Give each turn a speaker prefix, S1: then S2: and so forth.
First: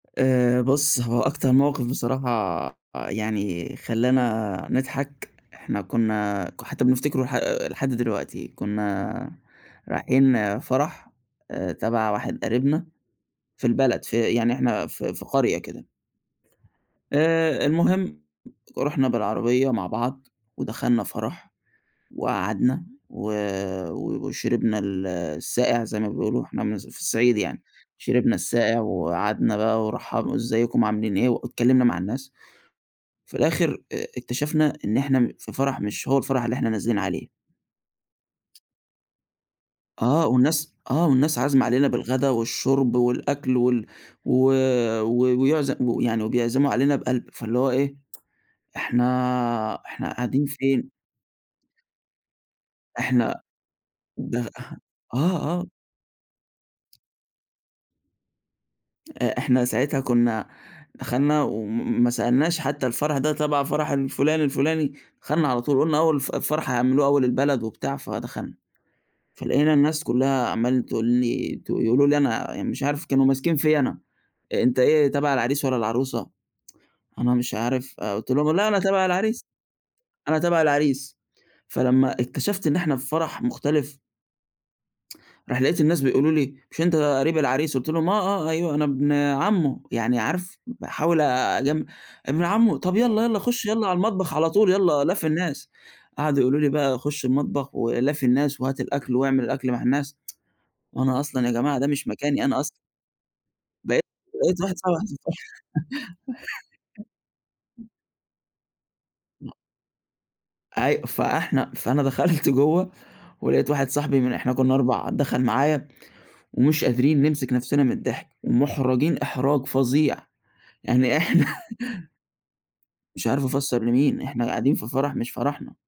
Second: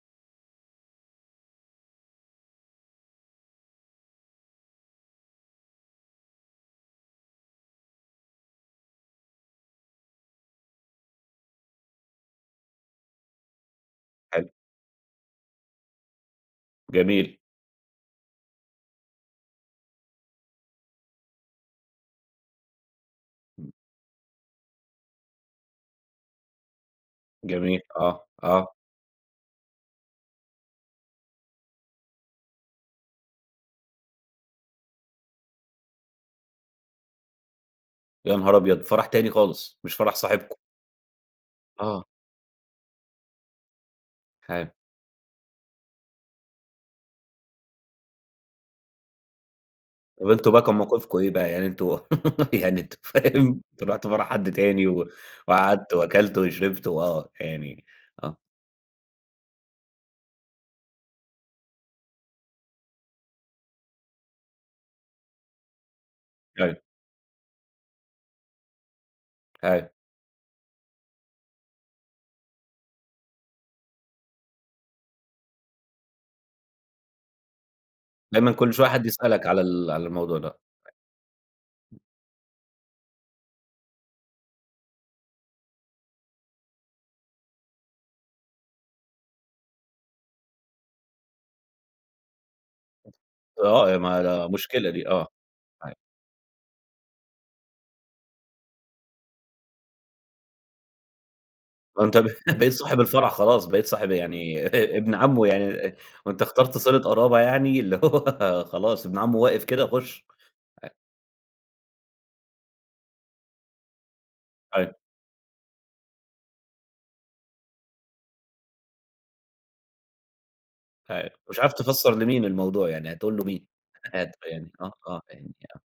S1: آآ بُص، هو أكتر موقِف بصراحة يعني خلّانا نضحك، إحنا كُنّا ك حتّى بنفتكره لح لحد دلوقتي. كُنّا رايحين فَرَح آآ تَبَع واحد قريبنا في البلد في
S2: حلو.
S1: يعني إحنا في في قرية كده.
S2: جميل.
S1: آآ المهم، رُحنا بالعربية مع بعض ودخلنا فَرَح وقعدنا و
S2: إمم.
S1: و وشربنا ال الساقع زي ما بيقولوا، إحنا من الص في الصعيد يعني،
S2: جميل. آه،
S1: شربنا
S2: آه.
S1: الساقع وقعدنا بقى ورَّحبوا "إزيكم، عاملين إيه؟" واتكلِّمنا مع الناس. في الآخِر آآ اكتشفنا إن إحنا م في فَرَح مش هو الفَرَح اللي إحنا نازلين عليه.
S2: يا نهار أبيض! فَرَح تاني خالص، مش فَرَح
S1: آه،
S2: صاحبكم.
S1: والناس آه، والناس عازمة علينا
S2: آه.
S1: بالغدا والشُرْب والأكل وال و
S2: حلو.
S1: و ويعز و يعني وبيعزموا علينا بقَلْب، فاللي هو إيه إحنا إحنا
S2: طَب
S1: قاعدين
S2: أنتم بقى كان
S1: فين؟
S2: موقفكم إيه بقى؟ يعني أنتم يعني أنتم
S1: إحنا
S2: فاهم، أنتم رُحتوا فَرَح
S1: ده
S2: حد تاني و
S1: آه، آه.
S2: وقعدتوا وأكلتوا وشربتوا وآه، يعني آه.
S1: آآ إحنا ساعتها كُنّا دخَلنا وم ما سألناش حتّى الفَرَح ده تَبَع فَرَح الفُلان الفُلاني، دخَلنا على طول، قُلنا أول الف الفَرَح
S2: أيوه.
S1: هيعملوه أول البلد وبتاع فدخَلنا، فلقينا
S2: أيوه.
S1: الناس كُلّها عمّالة تقول لي ت يقولوا لي أنا مش عارف كانوا ماسكين فيّا أنا: "أنت إيه تَبَع العريس والّا العروسة؟" أنا مش عارف، آآ قُلت
S2: دايمًا
S1: لهم: "لأ،
S2: كل
S1: أنا
S2: شوية حد
S1: تَبَع العريس،
S2: يسألك على ال على الموضوع
S1: أنا
S2: ده.
S1: تَبَع العريس.". فلمّا اكتشفت إن إحنا في فَرَح مختلف راح لقيت الناس بيقولوا لي: "مش أنت قريب العريس؟" قُلت لهم: "آه، آه، أيوه أنا ابن عمّه." يعني عارف باحاول أجم "ابن عمه، طَب يالّا، يالّا خُش يالّا على
S2: آه. ما
S1: المطبخ
S2: لا
S1: على طول
S2: مشكلة
S1: يالّا
S2: دي
S1: لافي
S2: آه.
S1: الناس."
S2: [unintelligible]
S1: قعدوا يقولوا لي بقى "خُش المطبخ ولافي الناس وهات الأكل واعمل الأكل مع الناس." وأنا أصلًا يا جماعة ده
S2: ده
S1: مش
S2: أنت ب
S1: مكاني أنا أصل
S2: بقيت صاحب الفَرَح خلاص، بقيت
S1: بقيت
S2: صاحب يعني
S1: بقيت
S2: ابن عمّه يعني وأنت اخترت صِلَة قرابة يعني
S1: [unintelligible]
S2: اللي هو خلاص ابن عمّه واقف كده خُش. أ
S1: أي فإحنا فأنا دخَلت جوّه ولقيت واحد صاحبي من إحنا كُنّا
S2: أيوه.
S1: 4، دخَل معايا، ومش قادرين نمسك نَفْسنا من الضحك ومُحرَجين إحراج فظيع. يعني
S2: أيوه.
S1: إحنا
S2: مش عارف تفسَّر لمين الموضوع يعني
S1: مش
S2: هتقول
S1: عارف
S2: له مين؟
S1: أفسَّر لمين، إحنا
S2: [unintelligible] يعني
S1: قاعدين في
S2: آه،
S1: فَرَح
S2: آه،
S1: مش
S2: فاهمني،
S1: فرحنا.
S2: آه.